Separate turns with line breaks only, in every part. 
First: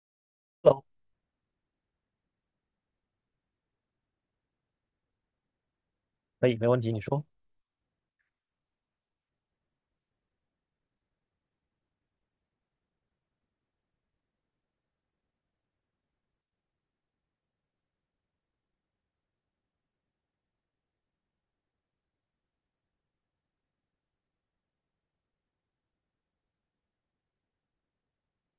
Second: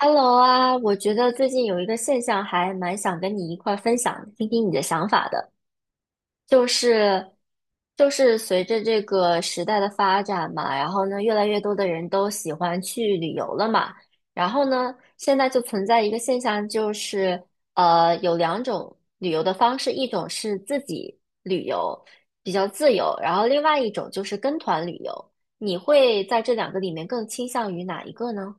Hello 啊，
哦，
我觉得最近有一个现象还蛮想跟你一块儿分享，听听你的想法的，
可以，
就
没问题，你说。
是就是随着这个时代的发展嘛，然后呢，越来越多的人都喜欢去旅游了嘛。然后呢，现在就存在一个现象，就是有两种旅游的方式，一种是自己旅游，比较自由，然后另外一种就是跟团旅游，你会在这两个里面更倾向于哪一个呢？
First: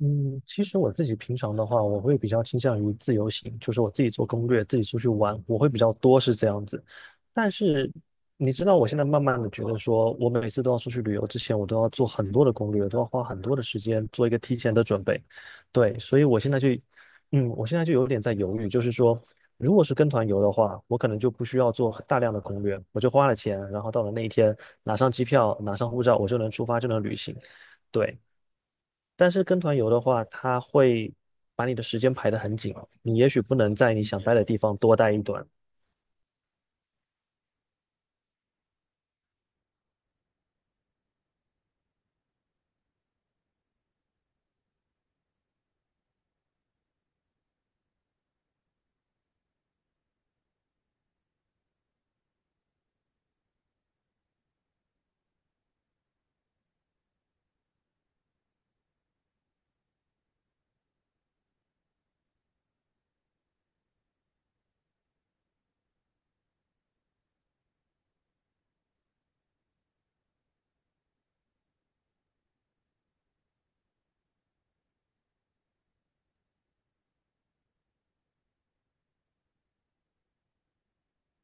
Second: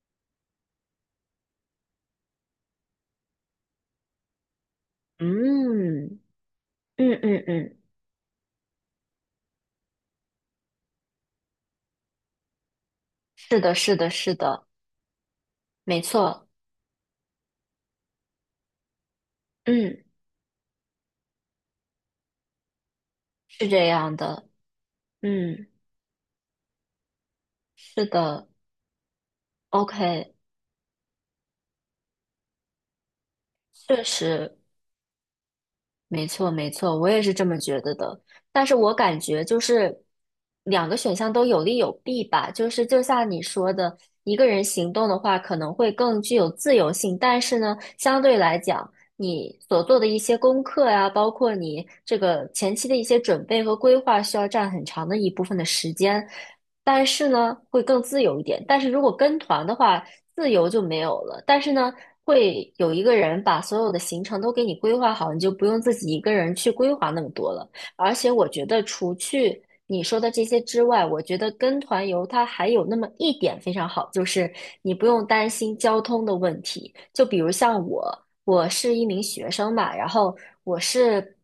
嗯，其实我自己平常的话，我会比较倾向于自由行，就是我自己做攻略，自己出去玩，我会比较
嗯。
多是这样子。
嗯嗯
但
嗯。
是你知道，我现在慢慢的觉得说，我每次都要出去旅游之前，我都要做很多的攻略，都要花很多
是
的
的，
时
是
间
的，
做一
是
个提
的。
前的准备。对，
没
所以我
错。
现在就，嗯，我现在就有点在犹豫，就是说，如果是
嗯。
跟团游的话，我可能就不需要做大量的攻略，我就花了钱，
是
然
这
后到了
样
那一
的。
天，拿上机票，
嗯。
拿上护照，我就能出发，就能旅行。
是
对，
的
但是跟团游的话，
，OK。
它会把你的时间排得很紧哦，你也许不能在你
确
想待的地
实。
方多待一段。
没错，没错，我也是这么觉得的。但是我感觉就是两个选项都有利有弊吧。就是就像你说的，一个人行动的话可能会更具有自由性，但是呢，相对来讲，你所做的一些功课呀，包括你这个前期的一些准备和规划，需要占很长的一部分的时间。但是呢，会更自由一点。但是如果跟团的话，自由就没有了。但是呢，会有一个人把所有的行程都给你规划好，你就不用自己一个人去规划那么多了。而且我觉得，除去你说的这些之外，我觉得跟团游它还有那么一点非常好，就是你不用担心交通的问题。就比如像我，我是一名学生嘛，然后我是。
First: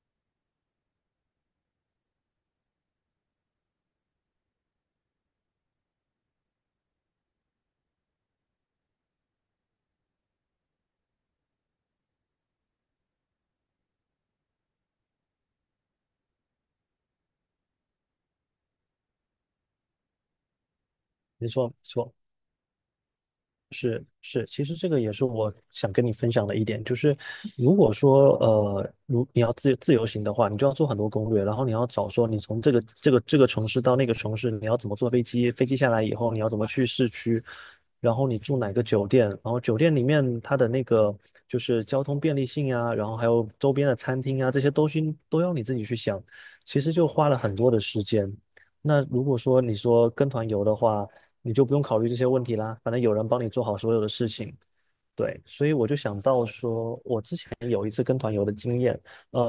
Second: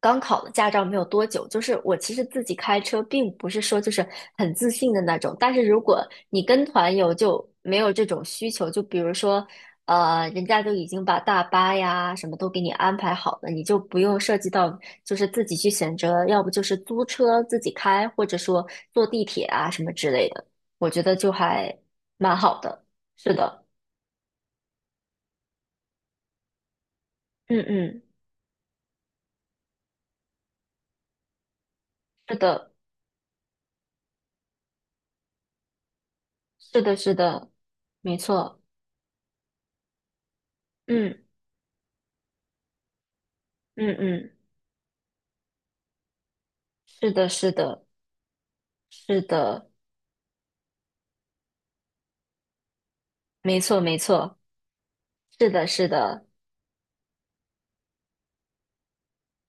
刚考了驾照没有多久，就是我其实自己开车，并不是说就是很自信的那种。但是如果你跟团游，就没有这种需求。就比如说人家都已经把大巴呀什么都给你安排好了，你就不用涉及到就是自己去选择，要不就是租车自己开，或者说坐地铁啊什么之类的，我觉得就
没错，没
还
错。
蛮好的。是的。
是，其实这个也是我想跟你分享的一点，就是
嗯
如果
嗯。
说如你要自由行的话，你就要做很多攻略，然后你要找说
是
你从
的，
这个城市到那个城市，你要怎么坐飞机，飞机下来以后你要怎么
是
去
的，
市
是
区，
的。
然
没
后你住
错。
哪个酒店，然后酒店里面它的那个
嗯
就是交通便利性啊，然后还有周边的
嗯
餐
嗯。
厅啊，这些东西都要你自己去想，其实就
是的，
花了
是
很多的
的，
时间。那
是
如果说
的。
你说跟团游的话，你就不用考虑这些问题啦，反正有人帮你
没
做好
错，
所
没
有的事
错。
情。对，
是的，
所以我
是
就想
的。
到说，我之前有一次跟团游的经验，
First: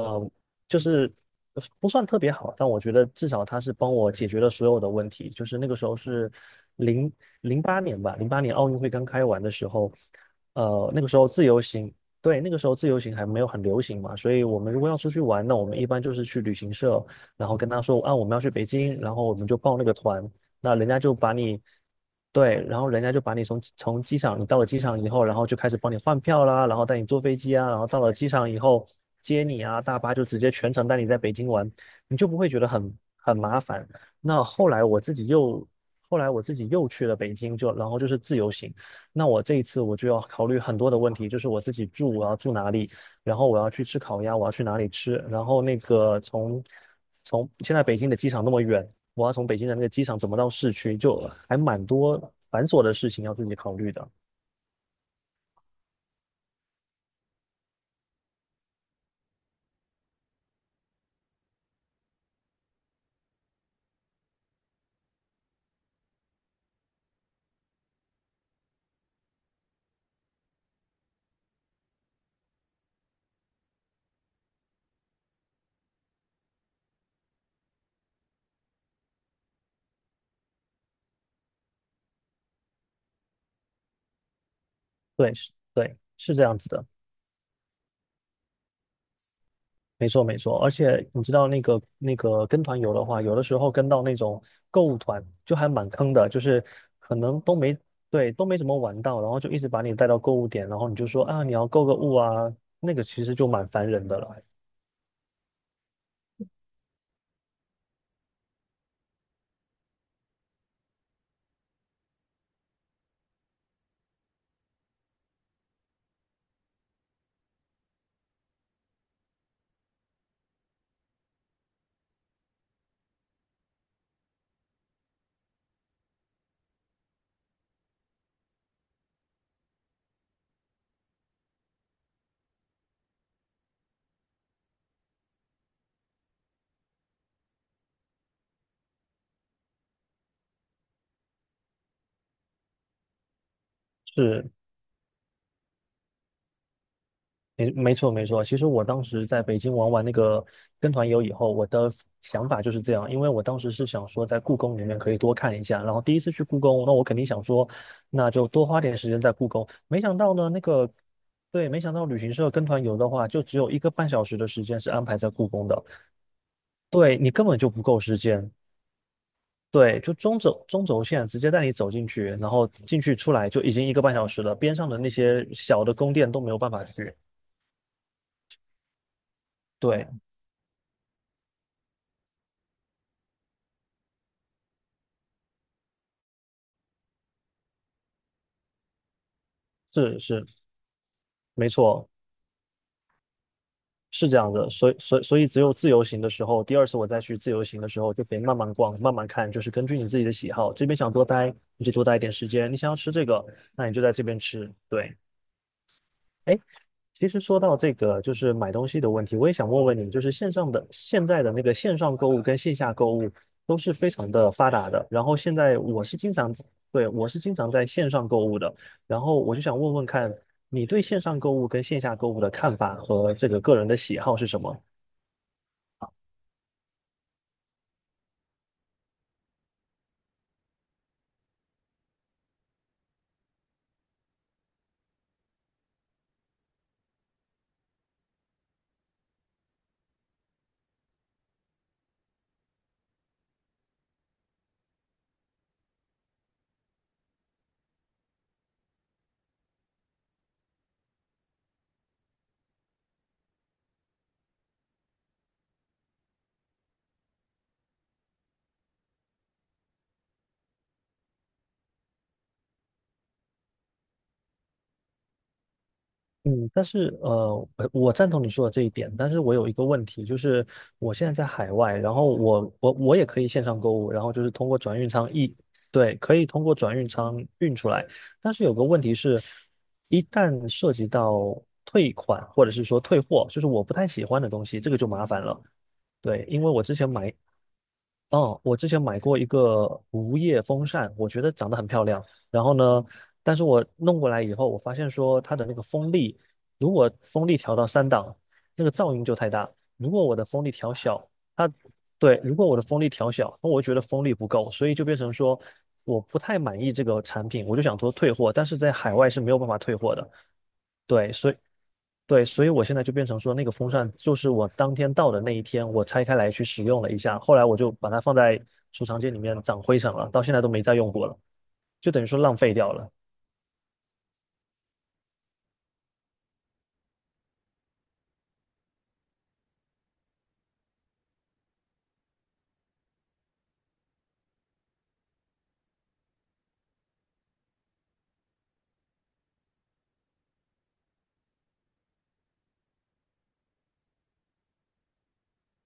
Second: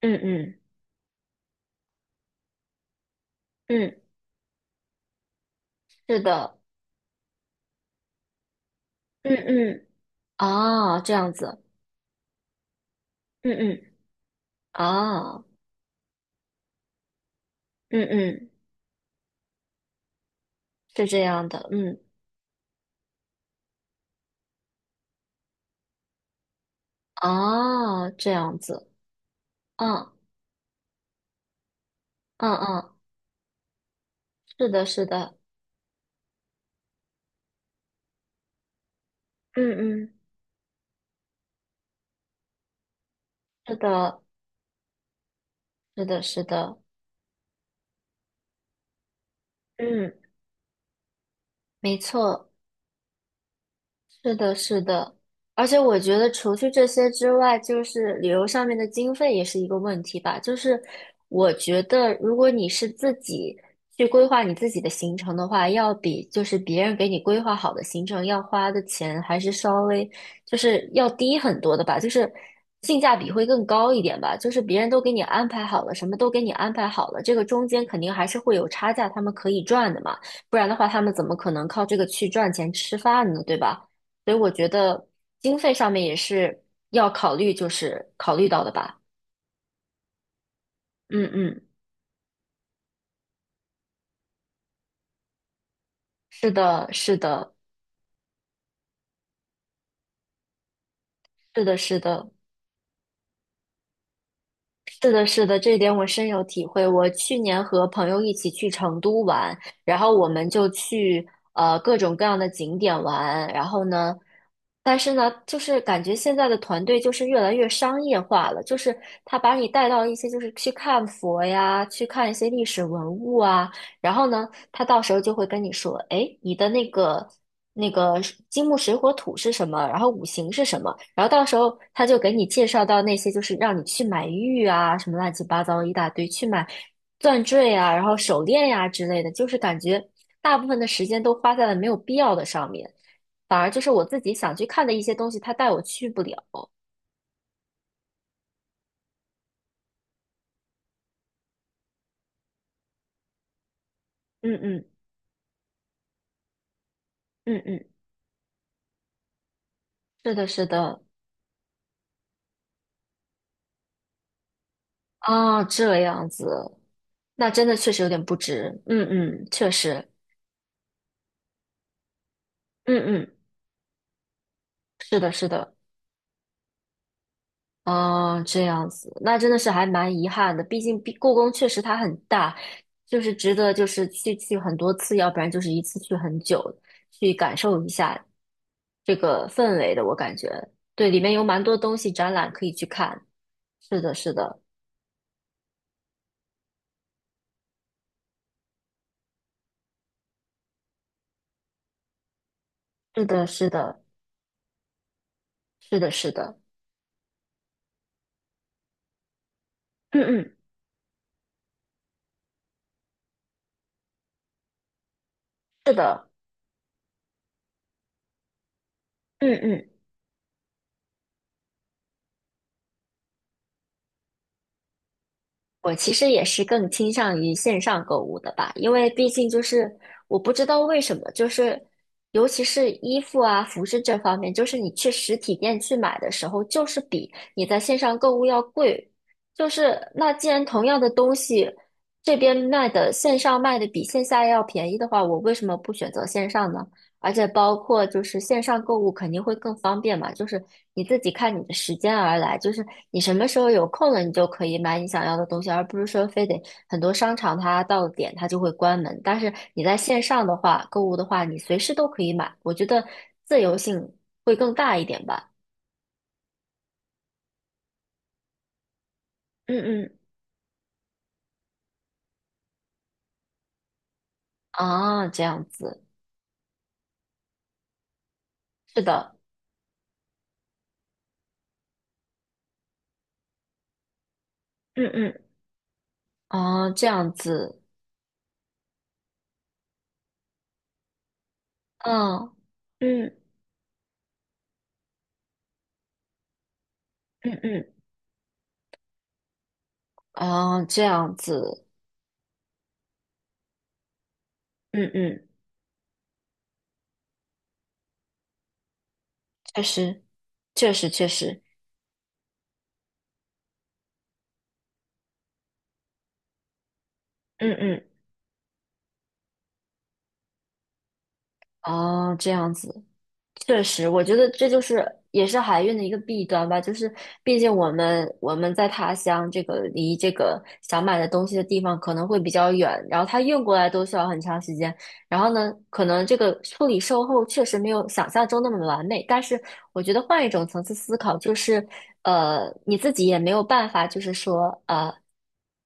嗯嗯
就是不算特别好，但我觉得至少他是帮
嗯。
我解决了所有的问题。就是那个时候
是
是
的。
零零八年奥运会刚开
嗯
完的时
嗯。
候，
啊，
那个
这
时候
样
自由
子。
行，对，那个时候自由行还没有
嗯
很流
嗯。
行嘛，所以我们如果要出去
啊。
玩，那我们一般就是去旅行社，然后跟他说
嗯
啊，我们要
嗯。
去北京，然后我们就报那个团，那人家
是
就
这
把
样
你，
的，嗯。
对，然后人家就把你从机场，你到了机场以后，然后就开始帮你换票啦，然后带你坐飞机啊，然后到
啊，
了机
这
场
样
以后
子。
接你啊，大
嗯
巴就直接全程带你在北京玩，你就不会
嗯
觉得很
嗯。
很麻烦。那
是
后来
的，
我
是
自己
的。
又，后来我自己又去了北京，就然后就是自由行。那我这一次我
嗯
就
嗯。
要考虑很多的问题，就是我自己住我要住哪里，然后我要
是
去吃
的，
烤鸭，我要去哪里吃，然后那
是
个
的，是
从
的。
从现在北京的机场那么远，我要从北京的那个机
嗯。
场怎么到市区，就还蛮
没
多
错。
繁琐的事情要自己考虑的。
是的，是的，而且我觉得除去这些之外，就是旅游上面的经费也是一个问题吧。就是我觉得，如果你是自己去规划你自己的行程的话，要比就是别人给你规划好的行程要花的钱还是稍微就是要低很多的吧，就是性价比会更高一点吧。就是别人都给你安排好了，什么都给你安排好了，这个中间肯定还是会有差价，他们可以赚的嘛。不然的话，他们怎么可能靠这个去赚钱吃饭呢，对吧？所以我觉得
对，是，
经费上
对，
面也
是这样
是
子的，
要考虑，就是考虑到的吧。
没错，没错。而且你
嗯
知道那
嗯。
个那个跟团游的话，有的时候跟到那种购物团就还蛮坑的，就
是
是
的，
可
是
能
的，
都没对都没怎么玩到，然后就一直把你带到购物点，然后你就说啊你
是
要
的，
购个
是
物
的。
啊，那个其实就蛮烦人的了。
是的，是的，这一点我深有体会。我去年和朋友一起去成都玩，然后我们就去各种各样的景点玩，然后呢，但是呢，就是感觉现在的团队就是越来越商业化了，就是他把你带到一些就是去看佛呀，去看一些历史文物啊，然后呢，他到时候就会跟你说，哎，你的那个。那个是金木水火土是什么，然后五行是什么，然后到时候他就给你介绍到那些，就是让你去买玉啊，什么乱七八糟一大堆，去买钻坠啊，然后手链呀、之类的，就是感觉大部分的时间都花在了没有必要的上面，反而就是我自己
是，
想去看的一些东西，他带我去不了。
没错没错，其实我当时在北京玩完那个跟团游以后，我的想法就是这样，因为我当时是想说在
嗯
故宫
嗯
里面可以多看一下，然后第1次去故宫，那我肯定想
嗯
说，
嗯。
那就多花点时间在故宫。没想到
是的，
呢，那
是
个
的。
对，没想到旅行社跟团游的话，就只有一个半小时的时间是安排在故
啊，
宫的，
这样子，
对你根
那
本
真
就
的
不
确
够
实有
时
点不
间。
值。嗯嗯，确
对，
实。
就中轴线直接带你走进去，然后
嗯
进去出
嗯。
来就已经一个半小时了，边上的那
是的，
些
是的。
小的宫殿都没有办法去。
哦，这样子，那真的是还
对，
蛮遗憾的。毕竟故宫确实它很大，就是值得就是去去很多次，要不然就是一次去很久，去感受一下这个氛围的。我
是
感
是。
觉对，里面有蛮
没
多东
错，
西展览可以去看。是的，
是
是
这样
的。
的，所以只有自由行的时候，第2次我再去自由行的时候，就可以慢慢逛，慢慢看，就是根据你自己的喜好，这边想多待，你就多待一点时间，你想要吃
是
这个，
的，是
那你
的。
就在这边吃。对，
是的，是的。
哎，其实说到这个，就是买东西的问题，我也想问问你，
嗯
就是线
嗯。
上的现在的那个线上购物跟线下购物都是非常的发达的。然后现在
是
我是
的。
经常，对，我是经常在线上购物的。然后
嗯
我就想
嗯。
问问看，你对线上购物跟线下购物的看法和这个个人的喜好是什么？
我其实也是更倾向于线上购物的吧，因为毕竟就是我不知道为什么，就是尤其是衣服啊、服饰这方面，就是你去实体店去买的时候，就是比你在线上购物要贵。就是那既然同样的东西，这边卖的线上卖的比线下要便宜的话，我为什么不选择线上呢？而且包括就是线上购物肯定会更方便嘛，就是你自己看你的时间而来，就是你什么时候有空了，你就可以买你想要的东西，而不是说非得很多商场它到了点它就会关门。但是你在线上的话，购物的话，你随时都可以买，我觉得自由性会更大一点吧。
嗯，但是我赞同你说的这一点，但是我有一个
嗯
问
嗯。
题，就是我现在在海外，然后我也可以线上购物，然后就是通过转运
啊，
仓
这
一，
样子。
对，可以通过转运仓运出来，但是有个问
是
题
的。
是，一旦涉及到退款或者是说退货，就是我不太喜欢的东西，这个就
嗯
麻
嗯。
烦了。对，因为我
啊，
之
这
前买
样子。
哦，我之前买过一个无叶风扇，我觉得长得很漂亮。
嗯
然后呢，
嗯
但是我弄过来以后，我发现说它的那个风力，如果风
嗯
力调到
嗯。
3档，那个噪音就太大。如果我的风力
啊，
调
这
小，
样
它
子。
对，如果我的风力调小，那我觉得风力不够，所以就
嗯
变成
嗯。
说我不太满意这个产品，我就想说退货，但是在海外是没有办法
确
退货
实，
的。
确实，确
对，所以
实。
对，所以我现在就变成说，那个风扇就是我当天到的那一天，我拆开来去使用了一下，后来
嗯
我就
嗯。
把它放在储藏间里面长灰尘了，到现在都没再用过了，就等于
哦，
说
这
浪
样
费掉
子。
了。
确实，我觉得这就是也是海运的一个弊端吧，就是毕竟我们在他乡这个离这个想买的东西的地方可能会比较远，然后他运过来都需要很长时间，然后呢，可能这个处理售后确实没有想象中那么完美，但是我觉得换一种层次思考，就是你自己也没有办法，就是说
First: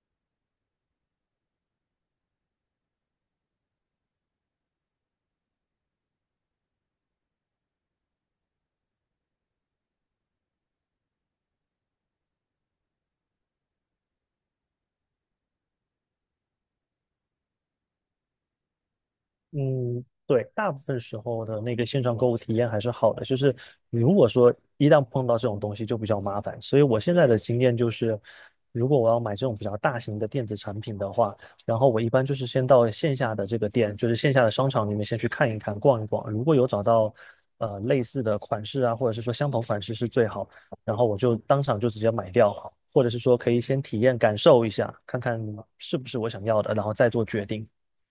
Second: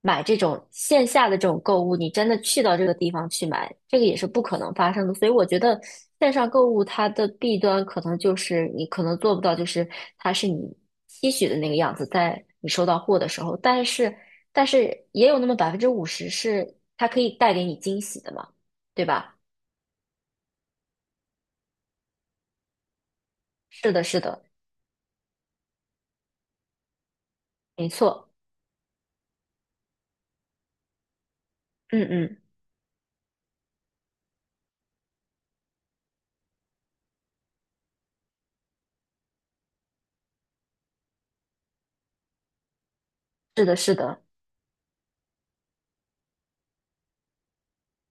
买这种线下的这种购物，你真的去到这个地方去买，这个也是不可能发生的。所以我觉得线上购物它的弊端可能就是你可能做不到，就是它是你期许的那个样子，在你收到货的时候，但是也有那么50%是它可以带给你惊喜的嘛，对吧？
嗯，对，大部分时候的那个线上购物体验还是好的，就是
是
你
的，
如
是
果
的。
说一旦碰到这种东西就比较麻烦，所以我现在的经验
没
就是，
错。
如果我要买这种比较大型的电子产品的话，然后我
嗯
一般就
嗯。
是先到线下的这个店，就是线下的商场里面先去看一看、逛一逛，如果有找到类似的款式啊，或者是说相同款式是最好，然后我就当场就直接买掉，或者是说可以
是的，
先
是
体验
的。
感受一下，看看是不是我想要的，然后再做决定。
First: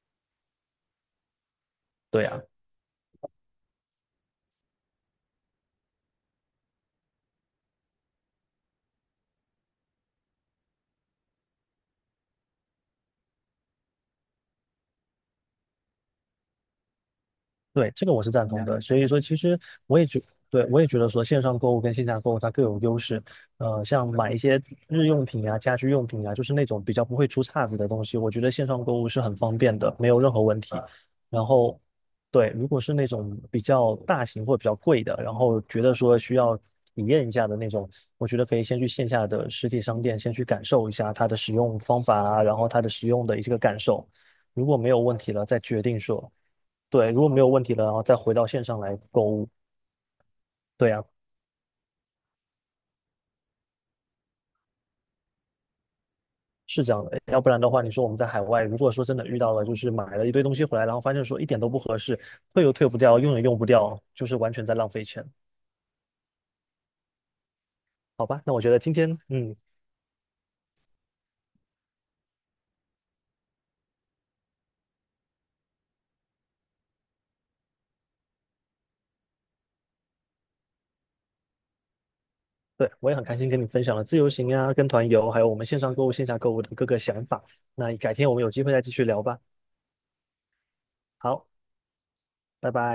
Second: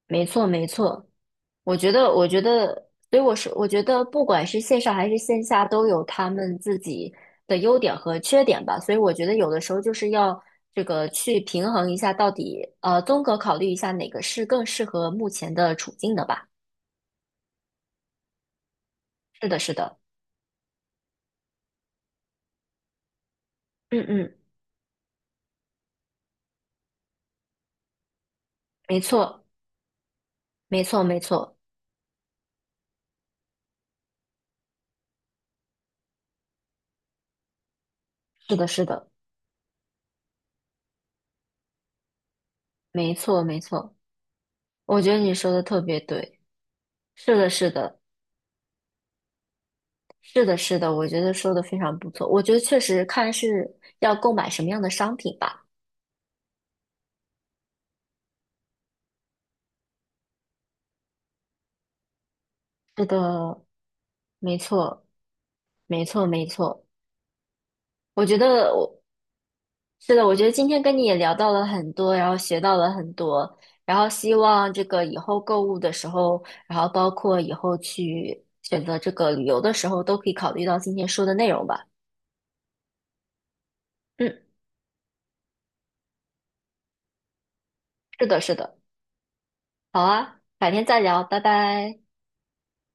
没错，没错。我觉得，
对
我觉
呀。
得，所以我说，我觉得不管是线上还是线下，都有他们自己的优点和缺点吧。所以我觉得有的时候就是要这个去平衡一下，到底综合考虑一下哪个是更适合目前的处境的吧。
对，这个我是赞同的。所以说，其
是的，
实
是
我
的。
也觉，对，我也觉得说线上购物跟线下购物它各有优势。呃，
嗯
像买
嗯。
一些日用品啊、家居用品啊，就是那种比较不会出岔子的东西，我觉得线上
没
购物是很
错，
方便的，没有任何问题。
没错，没
然
错。
后，对，如果是那种比较大型或者比较贵的，然后觉得说需要体验一下的那种，我觉得
是
可以
的，
先
是
去线
的。
下的实体商店先去感受一下它的使用方法啊，然后它的使
没
用的一
错，
些个
没
感
错。
受。如果没有
我觉
问
得
题
你
了，
说
再
的特
决
别
定说。
对。
对，如果
是
没有
的，
问
是
题了，然
的。
后再回到线上来购物。
是的，是
对
的，
呀，
我觉得说的非常不错。我觉得确实看是要购买什么样的商品吧。
是这样的。要不然的话，你说我们在海外，如果说真的遇到了，就是买了一堆东西回来，然后发现说一点都不合适，退又退不
是
掉，用也用
的。
不掉，就是完
没
全在浪费
错，
钱。
没错，没错。我
好
觉
吧，那我觉
得
得今
我
天，嗯，
是的，我觉得今天跟你也聊到了很多，然后学到了很多，然后希望这个以后购物的时候，然后包括以后去选择这个旅游的时候，都可以考虑到今天说的内容吧。
对，我也很开心跟你分享了自由
嗯。
行呀、跟团游，还有我们线上购物、线下购物的各个想法。那改
是
天我
的，
们有
是
机会
的。
再继续聊吧。
好啊，改天再聊，拜
好，
拜。
拜拜。